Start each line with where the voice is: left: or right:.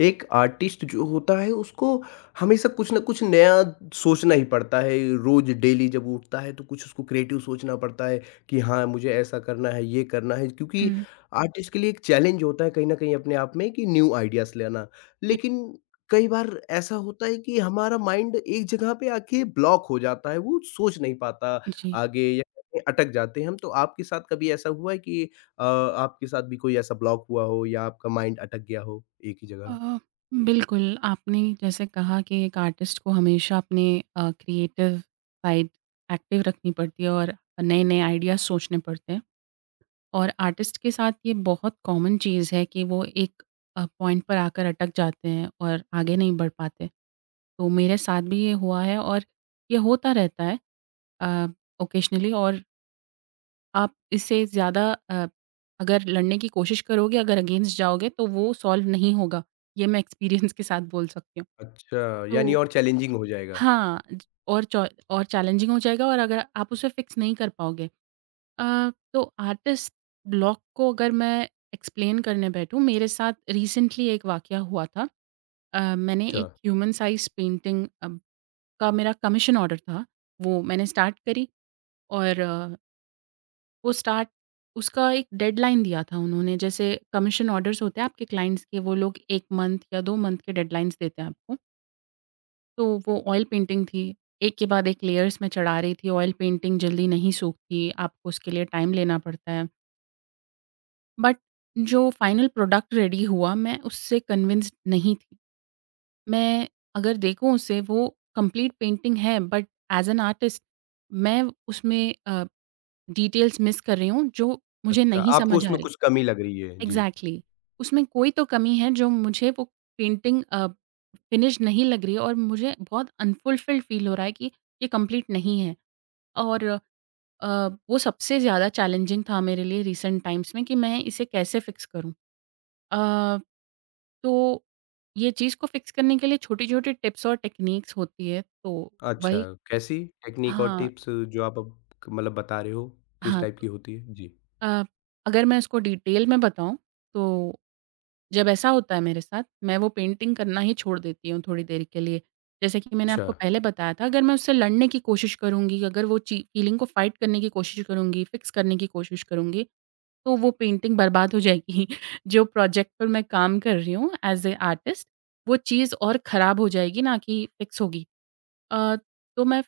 left: एक आर्टिस्ट जो होता है उसको हमेशा कुछ ना कुछ नया सोचना ही पड़ता है। रोज डेली जब उठता है तो कुछ उसको क्रिएटिव सोचना पड़ता है कि हाँ, मुझे ऐसा करना है, ये करना है, क्योंकि
right: हुँ।
left: आर्टिस्ट के लिए एक चैलेंज होता है कहीं ना कहीं अपने आप में, कि न्यू आइडियाज लेना।
right: जी,
left: लेकिन कई बार ऐसा होता है कि हमारा माइंड एक जगह पे आके ब्लॉक हो जाता है, वो सोच नहीं पाता
right: जी।
left: आगे या कहीं अटक जाते हैं हम। तो आपके साथ कभी ऐसा हुआ है कि आपके साथ भी कोई ऐसा ब्लॉक हुआ हो या आपका माइंड अटक गया हो एक ही जगह?
right: अ, बिल्कुल, आपने जैसे कहा कि एक आर्टिस्ट को हमेशा अपने क्रिएटिव साइड एक्टिव रखनी पड़ती है और नए-नए आइडियाज़ सोचने पड़ते हैं। और आर्टिस्ट के साथ ये बहुत कॉमन चीज़ है कि वो एक पॉइंट पर आकर अटक जाते हैं और आगे नहीं बढ़ पाते। तो मेरे साथ भी ये हुआ है और ये होता रहता है अ, ओकेशनली। और आप इससे ज़्यादा अगर लड़ने की कोशिश करोगे, अगर अगेंस्ट जाओगे तो वो सॉल्व नहीं होगा। ये मैं एक्सपीरियंस के साथ बोल सकती हूँ।
left: अच्छा,
right: तो
left: यानी और चैलेंजिंग हो जाएगा।
right: हाँ, ज और चौ और चैलेंजिंग हो जाएगा और अगर आप उसे फिक्स नहीं कर पाओगे। तो आर्टिस्ट ब्लॉक को अगर मैं एक्सप्लेन करने बैठूँ, मेरे साथ रिसेंटली एक वाकया हुआ था। मैंने
left: अच्छा,
right: एक ह्यूमन साइज़ पेंटिंग का मेरा कमीशन ऑर्डर था। वो मैंने स्टार्ट करी और वो स्टार्ट उसका एक डेडलाइन दिया था उन्होंने, जैसे कमीशन ऑर्डर्स होते हैं आपके क्लाइंट्स के, वो लोग 1 मंथ या 2 मंथ के डेडलाइन्स देते हैं आपको। तो वो ऑयल पेंटिंग थी, एक के बाद एक लेयर्स में चढ़ा रही थी, ऑयल पेंटिंग जल्दी नहीं सूखती, आपको उसके लिए टाइम लेना पड़ता है। बट जो फाइनल प्रोडक्ट रेडी हुआ, मैं उससे कन्विंस्ड नहीं थी। मैं अगर देखूँ उसे, वो कंप्लीट पेंटिंग है, बट ऐज़ एन आर्टिस्ट मैं उसमें अ, डिटेल्स मिस कर रही हूँ, जो मुझे
left: अच्छा,
right: नहीं
left: आपको
right: समझ आ
left: उसमें
right: रही।
left: कुछ कमी लग रही है। जी।
right: एग्ज़ैक्टली उसमें कोई तो कमी है जो मुझे वो पेंटिंग फिनिश नहीं लग रही है और मुझे बहुत अनफुलफिल्ड फ़ील हो रहा है कि ये कंप्लीट नहीं है और अ, वो सबसे ज़्यादा चैलेंजिंग था मेरे लिए रिसेंट टाइम्स में कि मैं इसे कैसे फ़िक्स करूँ। अ, तो ये चीज़ को फ़िक्स करने के लिए छोटी-छोटी टिप्स और टेक्नीक्स होती है। तो
left: अच्छा,
right: वही
left: कैसी टेक्नीक और
right: हाँ,
left: टिप्स जो आप अब मतलब बता रहे हो, किस
right: हाँ,
left: टाइप
right: तो
left: की होती है? जी।
right: अ, अगर मैं उसको डिटेल में बताऊँ, तो जब ऐसा होता है मेरे साथ, मैं वो पेंटिंग करना ही छोड़ देती हूँ थोड़ी देर के लिए। जैसे कि मैंने
left: अच्छा।
right: आपको पहले बताया था, अगर मैं उससे लड़ने की कोशिश करूँगी, अगर वो ची फीलिंग को फाइट करने की कोशिश करूँगी, फिक्स करने की कोशिश करूँगी, तो वो पेंटिंग बर्बाद हो जाएगी। जो प्रोजेक्ट पर मैं काम कर रही हूँ एज़ अ आर्टिस्ट, वो चीज़ और ख़राब हो जाएगी ना कि फिक्स होगी। अ, तो मैं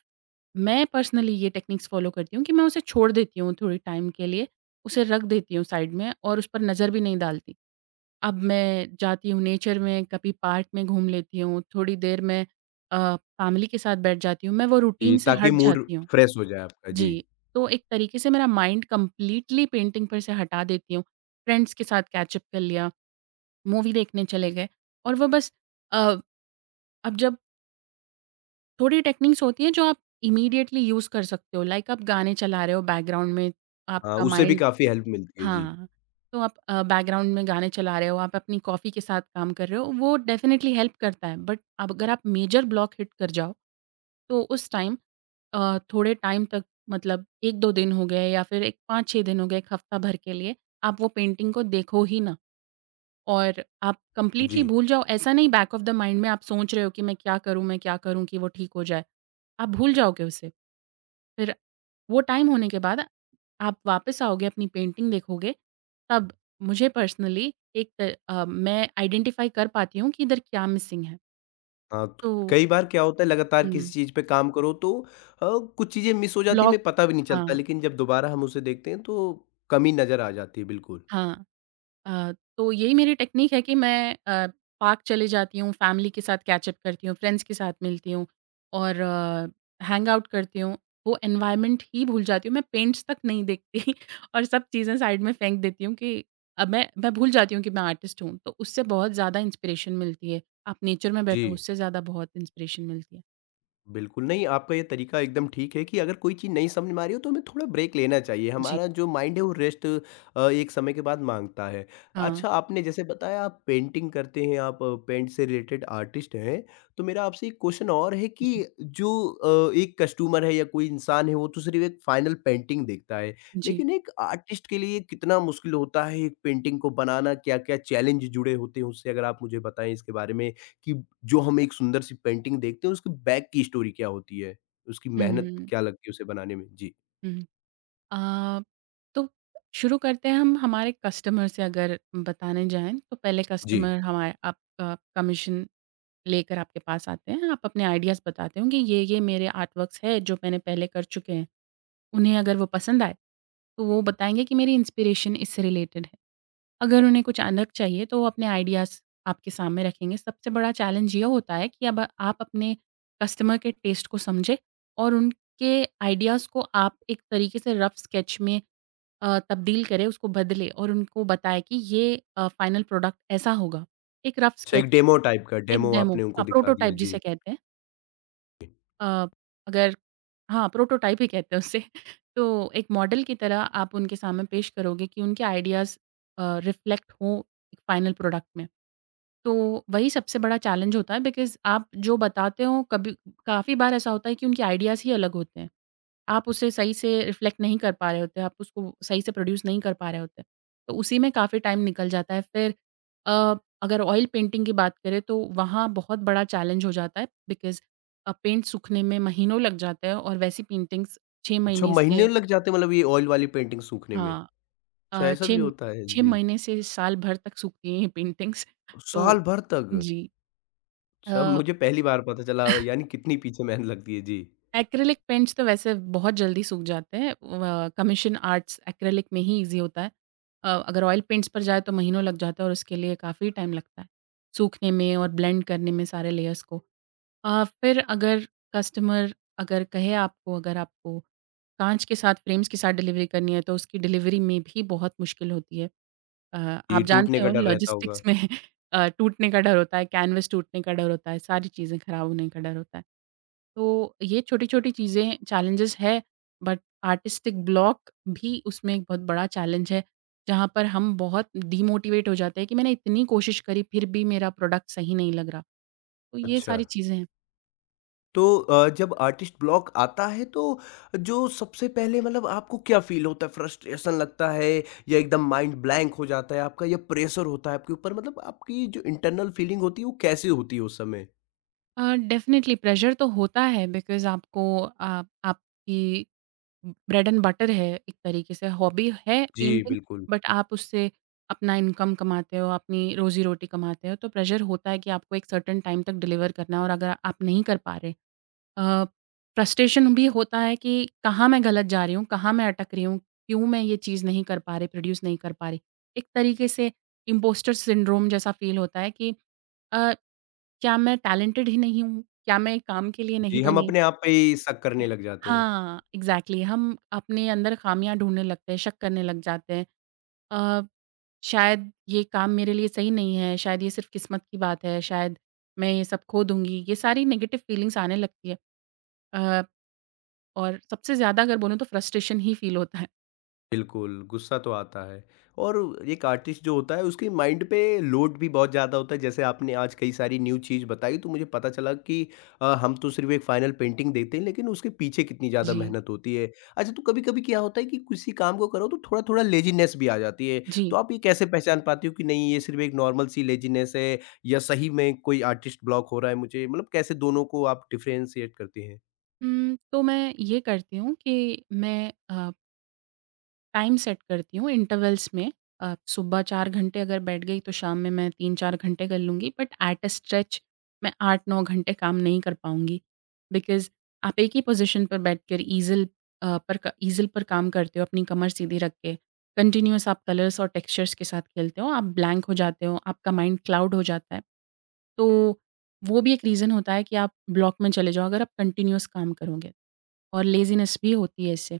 right: मैं पर्सनली ये टेक्निक्स फ़ॉलो करती हूँ कि मैं उसे छोड़ देती हूँ थोड़ी टाइम के लिए, उसे रख देती हूँ साइड में और उस पर नज़र भी नहीं डालती। अब मैं जाती हूँ नेचर में, कभी पार्क में घूम लेती हूँ, थोड़ी देर मैं फैमिली के साथ बैठ जाती हूँ, मैं वो
left: जी,
right: रूटीन से
left: ताकि
right: हट
left: मूड
right: जाती हूँ।
left: फ्रेश हो जाए आपका। जी।
right: जी, तो एक तरीके से मेरा माइंड कंप्लीटली पेंटिंग पर से हटा देती हूँ। फ्रेंड्स के साथ कैचअप कर लिया, मूवी देखने चले गए और वो बस। अ, अब जब थोड़ी टेक्निक्स होती हैं जो आप इमीडिएटली यूज़ कर सकते हो, लाइक आप गाने चला रहे हो बैकग्राउंड में,
left: हाँ,
right: आपका
left: उससे भी
right: माइंड।
left: काफ़ी हेल्प मिलती है। जी।
right: हाँ, तो आप बैकग्राउंड में गाने चला रहे हो, आप अपनी कॉफ़ी के साथ काम कर रहे हो, वो डेफ़िनेटली हेल्प करता है। बट अब अगर आप मेजर ब्लॉक हिट कर जाओ, तो उस टाइम थोड़े टाइम तक मतलब 1-2 दिन हो गए या फिर एक 5-6 दिन हो गए, 1 हफ़्ता भर के लिए, आप वो पेंटिंग को देखो ही ना और आप
left: जी।
right: कंप्लीटली भूल जाओ। ऐसा नहीं बैक ऑफ द माइंड में आप सोच रहे हो कि मैं क्या करूँ कि वो ठीक हो जाए? आप भूल जाओगे उसे। फिर वो टाइम होने के बाद आप वापस आओगे, अपनी पेंटिंग देखोगे, तब मुझे पर्सनली मैं आइडेंटिफ़ाई कर पाती हूँ कि इधर क्या मिसिंग है।
left: हाँ, त
right: तो
left: कई बार क्या होता है, लगातार किसी
right: हुँ,
left: चीज़ पे काम करो तो कुछ चीज़ें मिस हो जाती हैं,
right: ब्लॉक
left: हमें पता भी नहीं चलता,
right: हाँ,
left: लेकिन जब दोबारा हम उसे देखते हैं तो कमी नज़र आ जाती है, बिल्कुल।
right: हाँ। अ, तो यही मेरी टेक्नीक है कि मैं अ, पार्क चले जाती हूँ, फैमिली के साथ कैचअप करती हूँ, फ्रेंड्स के साथ मिलती हूँ और हैंग आउट करती हूँ। वो एनवायरनमेंट ही भूल जाती हूँ, मैं पेंट्स तक नहीं देखती और सब चीज़ें साइड में फेंक देती हूँ कि अब मैं भूल जाती हूँ कि मैं आर्टिस्ट हूँ, तो उससे बहुत ज़्यादा इंस्पिरेशन मिलती है। आप नेचर में
left: जी।
right: बैठो, उससे ज़्यादा बहुत इंस्पिरेशन मिलती है।
left: बिल्कुल, नहीं आपका ये तरीका एकदम ठीक है कि अगर कोई चीज़ नहीं समझ में आ रही हो तो हमें थोड़ा ब्रेक लेना चाहिए।
right: जी।
left: हमारा जो माइंड है वो रेस्ट एक समय के बाद माँगता है।
right: हाँ।
left: अच्छा, आपने जैसे बताया आप पेंटिंग करते हैं, आप पेंट से रिलेटेड आर्टिस्ट हैं। तो मेरा आपसे एक क्वेश्चन और है
right: जी,
left: कि जो एक कस्टमर है या कोई इंसान है, वो तो सिर्फ़ एक फाइनल पेंटिंग देखता है।
right: जी।
left: लेकिन एक आर्टिस्ट के लिए कितना मुश्किल होता है एक पेंटिंग को बनाना? क्या-क्या चैलेंज जुड़े होते हैं उससे? अगर आप मुझे बताएँ इसके बारे में कि जो हम एक सुंदर सी पेंटिंग देखते हैं, उसकी बैक की स्टोरी क्या होती है? उसकी
right: हुँ,
left: मेहनत
right: हुँ,
left: क्या लगती है उसे बनाने में? जी।
right: हुँ। अ, तो शुरू करते हैं हम हमारे कस्टमर से अगर बताने जाएँ, तो पहले
left: जी।
right: कस्टमर हमारे आपका कमीशन लेकर आपके पास आते हैं। आप अपने आइडियाज़ बताते हो कि ये-ये मेरे आर्टवर्क्स है जो मैंने पहले कर चुके हैं। उन्हें अगर वो पसंद आए, तो वो बताएँगे कि मेरी इंस्पिरेशन इससे रिलेटेड है। अगर उन्हें कुछ अलग चाहिए तो वो अपने आइडियाज़ आपके सामने रखेंगे। सबसे बड़ा चैलेंज ये होता है कि अब आप अपने कस्टमर के टेस्ट को समझें और उनके आइडियाज़ को आप एक तरीके से रफ स्केच में तब्दील करे, उसको बदले और उनको बताए कि ये फ़ाइनल प्रोडक्ट ऐसा होगा। एक रफ़
left: अच्छा, एक
right: स्केच,
left: डेमो टाइप का,
right: एक
left: डेमो
right: डेमो,
left: आपने उनको
right: हाँ,
left: दिखा दिया,
right: प्रोटोटाइप
left: जी।
right: जिसे कहते हैं। अ, अगर हाँ, प्रोटोटाइप ही कहते हैं उसे। तो एक मॉडल की तरह आप उनके सामने पेश करोगे कि उनके आइडियाज़ रिफ्लेक्ट हों एक फ़ाइनल प्रोडक्ट में। तो वही सबसे बड़ा चैलेंज होता है बिकॉज़ आप जो बताते हो, कभी काफ़ी बार ऐसा होता है कि उनके आइडियाज़ ही अलग होते हैं। आप उसे सही से रिफ्लेक्ट नहीं कर पा रहे होते, आप उसको सही से प्रोड्यूस नहीं कर पा रहे होते। तो उसी में काफ़ी टाइम निकल जाता है। फिर अ, अगर ऑयल पेंटिंग की बात करें तो वहाँ बहुत बड़ा चैलेंज हो जाता है बिकॉज़ पेंट सूखने में महीनों लग जाते हैं और वैसी पेंटिंग्स 6
left: अच्छा,
right: महीने
left: महीने
right: से
left: लग जाते हैं मतलब ये ऑयल वाली पेंटिंग सूखने में?
right: हाँ
left: अच्छा, ऐसा भी
right: 6
left: होता है,
right: 6
left: जी।
right: महीने से साल भर तक सूखती हैं ये पेंटिंग्स। तो
left: साल भर तक?
right: जी।
left: अच्छा,
right: अ
left: मुझे पहली बार पता चला, यानी कितनी पीछे मेहनत लगती है, जी।
right: एक्रिलिक पेंट्स तो वैसे बहुत जल्दी सूख जाते हैं। व कमीशन आर्ट्स एक्रिलिक में ही ईज़ी होता है। अगर ऑयल पेंट्स पर जाए तो महीनों लग जाता है और उसके लिए काफ़ी टाइम लगता है, सूखने में और ब्लेंड करने में सारे लेयर्स को। फिर अगर कस्टमर अगर कहे आपको, अगर आपको कांच के साथ फ्रेम्स के साथ डिलीवरी करनी है तो उसकी डिलीवरी में भी बहुत मुश्किल होती है। अ,
left: ये
right: आप
left: टूटने
right: जानते
left: का
right: हो
left: डर रहता होगा।
right: लॉजिस्टिक्स में टूटने का डर होता है, कैनवस टूटने का डर होता है, सारी चीज़ें ख़राब होने का डर होता है। तो ये छोटी-छोटी चीज़ें चैलेंजेस है बट आर्टिस्टिक ब्लॉक भी उसमें एक बहुत बड़ा चैलेंज है, जहाँ पर हम बहुत डीमोटिवेट हो जाते हैं कि मैंने इतनी कोशिश करी फिर भी मेरा प्रोडक्ट सही नहीं लग रहा। तो ये
left: अच्छा।
right: सारी चीज़ें हैं।
left: तो जब आर्टिस्ट ब्लॉक आता है तो जो सबसे पहले मतलब आपको क्या फील होता है? फ्रस्ट्रेशन लगता है या एकदम माइंड ब्लैंक हो जाता है आपका, या प्रेशर होता है आपके ऊपर, मतलब आपकी जो इंटरनल फीलिंग होती है वो कैसे होती है उस समय?
right: डेफ़िनेटली प्रेशर तो होता है बिकॉज़ आपको आप आपकी ब्रेड एंड बटर है एक तरीके से, हॉबी है
left: जी,
right: पेंटिंग,
left: बिल्कुल।
right: बट आप उससे अपना इनकम कमाते हो, अपनी रोज़ी-रोटी कमाते हो, तो प्रेशर होता है कि आपको एक सर्टेन टाइम तक डिलीवर करना है और अगर आप नहीं कर पा रहे। अ, फ्रस्ट्रेशन भी होता है कि कहाँ मैं गलत जा रही हूँ, कहाँ मैं अटक रही हूँ, क्यों मैं ये चीज़ नहीं कर पा रही, प्रोड्यूस नहीं कर पा रही। एक तरीके से इम्पोस्टर सिंड्रोम जैसा फ़ील होता है कि अ, क्या मैं टैलेंटेड ही नहीं हूँ? क्या मैं काम के लिए
left: जी,
right: नहीं
left: हम
right: बनी?
left: अपने आप पे ही शक करने लग जाते हैं।
right: हाँ, एग्ज़ैक्टली हम अपने अंदर खामियाँ ढूँढने लगते हैं, शक करने लग जाते हैं। अ, शायद ये काम मेरे लिए सही नहीं है, शायद ये सिर्फ़ किस्मत की बात है, शायद मैं ये सब खो दूँगी, ये सारी नेगेटिव फ़ीलिंग्स आने लगती है। अ और सबसे ज़्यादा अगर बोलूँ तो फ्रस्ट्रेशन ही फ़ील होता है।
left: बिल्कुल, गुस्सा तो आता है और एक आर्टिस्ट जो होता है उसके माइंड पे लोड भी बहुत ज़्यादा होता है। जैसे आपने आज कई सारी न्यू चीज़ बताई तो मुझे पता चला कि हम तो सिर्फ़ एक फ़ाइनल पेंटिंग देखते हैं, लेकिन उसके पीछे कितनी ज़्यादा
right: जी।
left: मेहनत होती है। अच्छा, तो कभी-कभी क्या होता है कि किसी काम को करो तो थोड़ा-थोड़ा लेज़ीनेस भी आ जाती है।
right: जी।
left: तो आप ये कैसे पहचान पाती हो कि नहीं, ये सिर्फ़ एक नॉर्मल सी लेज़ीनेस है या सही में कोई आर्टिस्ट ब्लॉक हो रहा है मुझे? मतलब कैसे दोनों को आप डिफ़रेंशिएट करती हैं?
right: हुँ, तो मैं ये करती हूँ कि मैं टाइम सेट करती हूँ इंटरवल्स में। सुबह 4 घंटे अगर बैठ गई तो शाम में मैं 3-4 घंटे कर लूँगी, बट एट अ स्ट्रेच मैं 8-9 घंटे काम नहीं कर पाऊँगी। बिकॉज़ आप एक ही पोज़ीशन पर बैठकर ईज़िल पर काम करते हो अपनी कमर सीधी रख के। कंटिन्यूअस आप कलर्स और टेक्सचर्स के साथ खेलते हो, आप ब्लैंक हो जाते हो, आपका माइंड क्लाउड हो जाता है। तो वो भी एक रीज़न होता है कि आप ब्लॉक में चले जाओ अगर आप कंटिन्यूअस काम करोगे। और लेज़ीनेस भी होती है इससे।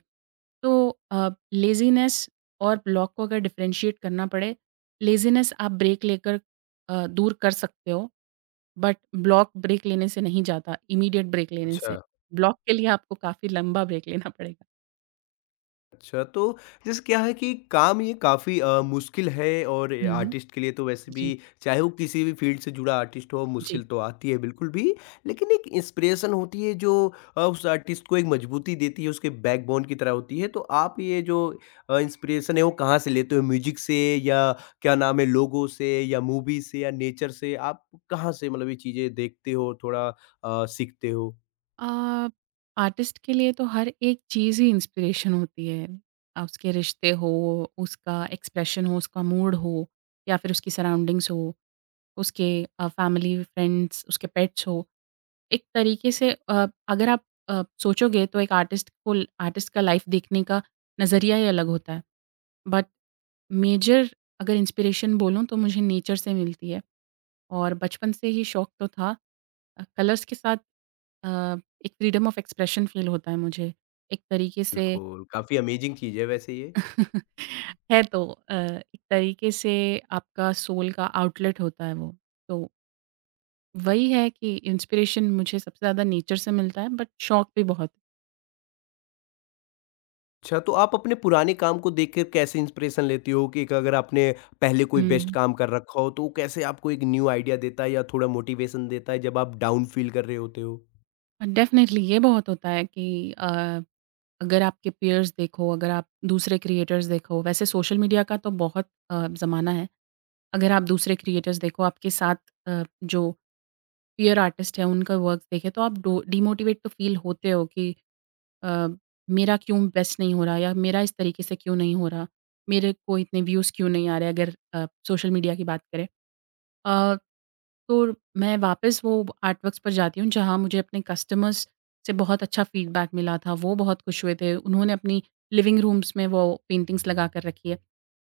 right: तो लेज़ीनेस और ब्लॉक को अगर डिफ़रेंशिएट करना पड़े, लेज़ीनेस आप ब्रेक लेकर दूर कर सकते हो, बट ब्लॉक ब्रेक लेने से नहीं जाता, इमीडिएट ब्रेक लेने से।
left: अच्छा।
right: ब्लॉक के लिए आपको काफ़ी लंबा ब्रेक लेना पड़ेगा।
left: अच्छा, तो जैसे क्या है कि काम ये काफ़ी मुश्किल है, और ये
right: हुँ,
left: आर्टिस्ट के लिए तो वैसे भी,
right: जी,
left: चाहे वो किसी भी फ़ील्ड से जुड़ा आर्टिस्ट हो,
right: जी।
left: मुश्किल तो आती है बिल्कुल भी। लेकिन एक इंस्पिरेशन होती है जो उस आर्टिस्ट को एक मजबूती देती है, उसके बैकबोन की तरह होती है। तो आप ये जो इंस्पिरेशन है वो कहाँ से लेते हो? म्यूज़िक से या क्या नाम है, लोगों से या मूवी से या नेचर से? आप कहाँ से मतलब ये चीज़ें देखते हो, थोड़ा सीखते हो?
right: अ, आर्टिस्ट के लिए तो हर एक चीज़ ही इंस्पिरेशन होती है। उसके रिश्ते हो, उसका एक्सप्रेशन हो, उसका मूड हो या फिर उसकी सराउंडिंग्स हो, उसके फैमिली, फ्रेंड्स, उसके पेट्स हो। एक तरीके से अगर आप सोचोगे तो एक आर्टिस्ट को आर्टिस्ट का लाइफ देखने का नज़रिया ही अलग होता है। बट मेजर अगर इंस्पिरेशन बोलूँ तो मुझे नेचर से मिलती है। और बचपन से ही शौक तो था। कलर्स के साथ अ, एक फ्रीडम ऑफ एक्सप्रेशन फ़ील होता है मुझे। एक तरीके से
left: बिल्कुल, काफ़ी अमेज़िंग चीज़ है वैसे ये।
right: है तो अ, एक तरीके से आपका सोल का आउटलेट होता है वो। तो वही है कि इंस्पिरेशन मुझे सबसे ज़्यादा नेचर से मिलता है बट शौक भी बहुत।
left: अच्छा, तो आप अपने पुराने काम को देखकर कैसे इंस्पिरेशन लेती हो, कि एक अगर आपने पहले कोई बेस्ट
right: हुँ।
left: काम कर रखा हो तो वो कैसे आपको एक न्यू आइडिया देता है या थोड़ा मोटिवेशन देता है जब आप डाउन फील कर रहे होते हो?
right: डेफ़िनेटली ये बहुत होता है कि अ, अगर आपके पीयर्स देखो, अगर आप दूसरे क्रिएटर्स देखो। वैसे सोशल मीडिया का तो बहुत ज़माना है। अगर आप दूसरे क्रिएटर्स देखो, आपके साथ अ, जो पीयर आर्टिस्ट हैं, उनका वर्क देखें, तो आप डो डिमोटिवेट तो फ़ील होते हो कि अ, मेरा क्यों बेस्ट नहीं हो रहा या मेरा इस तरीके से क्यों नहीं हो रहा, मेरे को इतने व्यूज़ क्यों नहीं आ रहे अगर सोशल मीडिया की बात करें। अ, तो मैं वापस वो आर्टवर्क्स पर जाती हूँ, जहाँ मुझे अपने कस्टमर्स से बहुत अच्छा फ़ीडबैक मिला था, वो बहुत खुश हुए थे। उन्होंने अपनी लिविंग रूम्स में वो पेंटिंग्स लगा कर रखी है।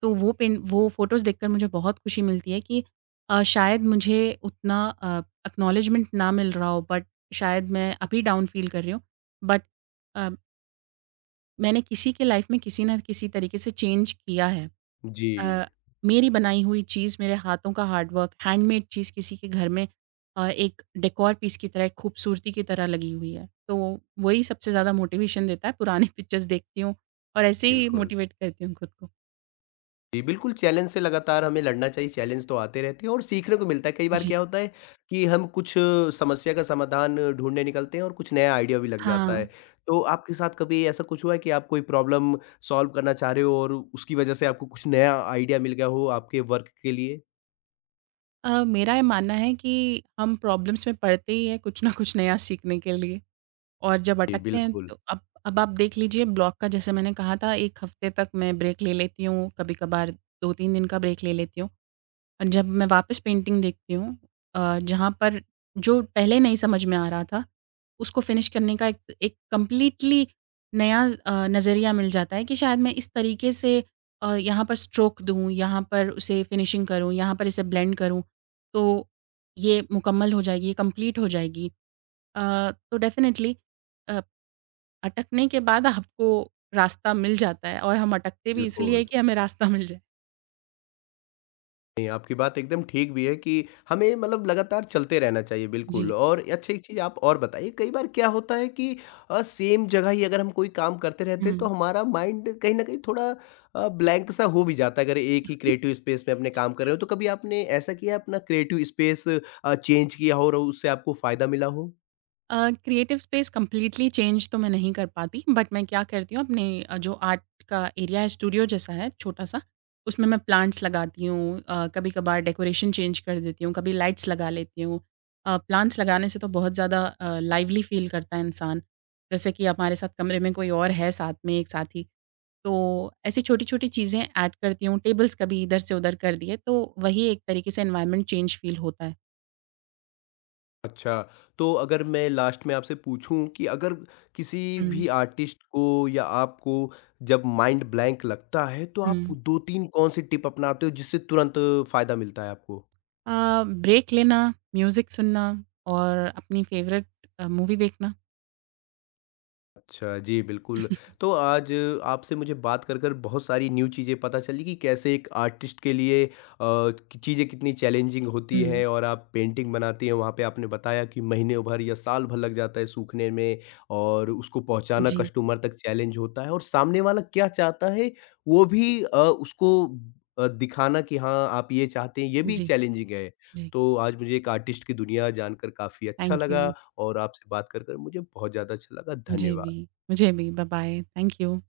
right: तो वो फ़ोटोज़ देखकर मुझे बहुत खुशी मिलती है कि शायद मुझे उतना अ, एक्नॉलेजमेंट ना मिल रहा हो, बट शायद मैं अभी डाउन फ़ील कर रही हूँ। बट अ, मैंने किसी के लाइफ़ में किसी न किसी तरीके से चेंज किया है।
left: जी,
right: अ, मेरी बनाई हुई चीज़, मेरे हाथों का हार्ड वर्क, हैंडमेड चीज़ किसी के घर में एक डेकोर पीस की तरह, एक खूबसूरती की तरह लगी हुई है। तो वही सबसे ज़्यादा मोटिवेशन देता है। पुरानी पिक्चर्स देखती हूँ और ऐसे ही
left: बिल्कुल।
right: मोटिवेट करती हूँ खुद को।
left: जी, बिल्कुल, चैलेंज से लगातार हमें लड़ना चाहिए, चैलेंज तो आते रहते हैं और सीखने को मिलता है। कई बार
right: जी।
left: क्या होता है कि हम कुछ समस्या का समाधान ढूँढने निकलते हैं और कुछ नया आइडिया भी लग जाता है।
right: हाँ।
left: तो आपके साथ कभी ऐसा कुछ हुआ है कि आप कोई प्रॉब्लम सॉल्व करना चाह रहे हो और उसकी वजह से आपको कुछ नया आइडिया मिल गया हो आपके वर्क के लिए?
right: मेरा ये मानना है कि हम प्रॉब्लम्स में पड़ते ही हैं कुछ ना कुछ नया सीखने के लिए और जब
left: जी,
right: अटकते हैं
left: बिल्कुल,
right: तो अब आप देख लीजिए ब्लॉक का, जैसे मैंने कहा था 1 हफ्ते तक मैं ब्रेक ले लेती हूँ, कभी-कभार 2-3 दिन का ब्रेक ले लेती हूँ। जब मैं वापस पेंटिंग देखती हूँ जहाँ पर जो पहले नहीं समझ में आ रहा था, उसको फिनिश करने का एक एक कंप्लीटली नया नज़रिया मिल जाता है कि शायद मैं इस तरीके से यहाँ पर स्ट्रोक दूँ, यहाँ पर उसे फिनिशिंग करूँ, यहाँ पर इसे ब्लेंड करूँ, तो ये मुकम्मल हो जाएगी, ये कंप्लीट हो जाएगी। तो डेफ़िनिटली अ, अटकने के बाद आपको रास्ता मिल जाता है और हम अटकते भी इसलिए
left: बिल्कुल।
right: हैं कि हमें रास्ता मिल जाए।
left: नहीं, आपकी बात एकदम ठीक भी है कि हमें मतलब लगातार चलते रहना चाहिए, बिल्कुल।
right: जी।
left: और अच्छा, एक चीज़ आप और बताइए, कई बार क्या होता है कि सेम जगह ही अगर हम कोई काम करते रहते हैं, तो
right: हुँ।
left: हमारा माइंड कहीं न कहीं थोड़ा ब्लैंक सा हो भी जाता है, अगर एक ही क्रिएटिव स्पेस में अपने काम कर रहे हो। तो कभी आपने ऐसा किया है, अपना क्रिएटिव स्पेस चेंज किया हो और उससे आपको फ़ायदा मिला हो?
right: क्रिएटिव स्पेस कंप्लीटली चेंज तो मैं नहीं कर पाती, बट मैं क्या करती हूँ अपने जो आर्ट का एरिया है, स्टूडियो जैसा है छोटा-सा, उसमें मैं प्लांट्स लगाती हूँ। कभी-कभार डेकोरेशन चेंज कर देती हूँ, कभी लाइट्स लगा लेती हूँ। प्लांट्स लगाने से तो बहुत ज़्यादा लाइवली फ़ील करता है इंसान। जैसे कि हमारे साथ कमरे में कोई और है साथ में एक साथी, तो ऐसी छोटी-छोटी चीज़ें ऐड करती हूँ। टेबल्स कभी इधर से उधर कर दिए, तो वही एक तरीके से एनवायरनमेंट चेंज फ़ील होता है।
left: अच्छा, तो अगर मैं लास्ट में आपसे पूछूँ कि अगर किसी भी
right: हुँ,
left: आर्टिस्ट को या आपको जब माइंड ब्लैंक लगता है, तो आप
right: हुँ।
left: 2-3 कौन-सी टिप अपनाते हो जिससे तुरंत फ़ायदा मिलता है आपको?
right: ब्रेक लेना, म्यूज़िक सुनना और अपनी फ़ेवरेट मूवी देखना।
left: अच्छा, जी बिल्कुल। तो आज आपसे मुझे बात कर कर बहुत सारी न्यू चीज़ें पता चली कि कैसे एक आर्टिस्ट के लिए कि चीज़ें कितनी चैलेंजिंग होती
right: हुँ,
left: हैं, और आप पेंटिंग बनाती हैं, वहाँ पे आपने बताया कि महीने भर या साल भर लग जाता है सूखने में, और उसको पहुँचाना
right: जी,
left: कस्टमर तक चैलेंज होता है, और सामने वाला क्या चाहता है, वो भी उसको दिखाना कि हाँ, आप ये चाहते हैं, ये भी
right: जी,
left: चैलेंजिंग है।
right: जी।
left: तो आज मुझे एक आर्टिस्ट की दुनिया जानकर काफ़ी अच्छा
right: थैंक यू।
left: लगा और आपसे बात कर कर मुझे बहुत ज़्यादा अच्छा लगा।
right: मुझे भी
left: धन्यवाद।
right: मुझे भी। बाय-बाय। Thank you.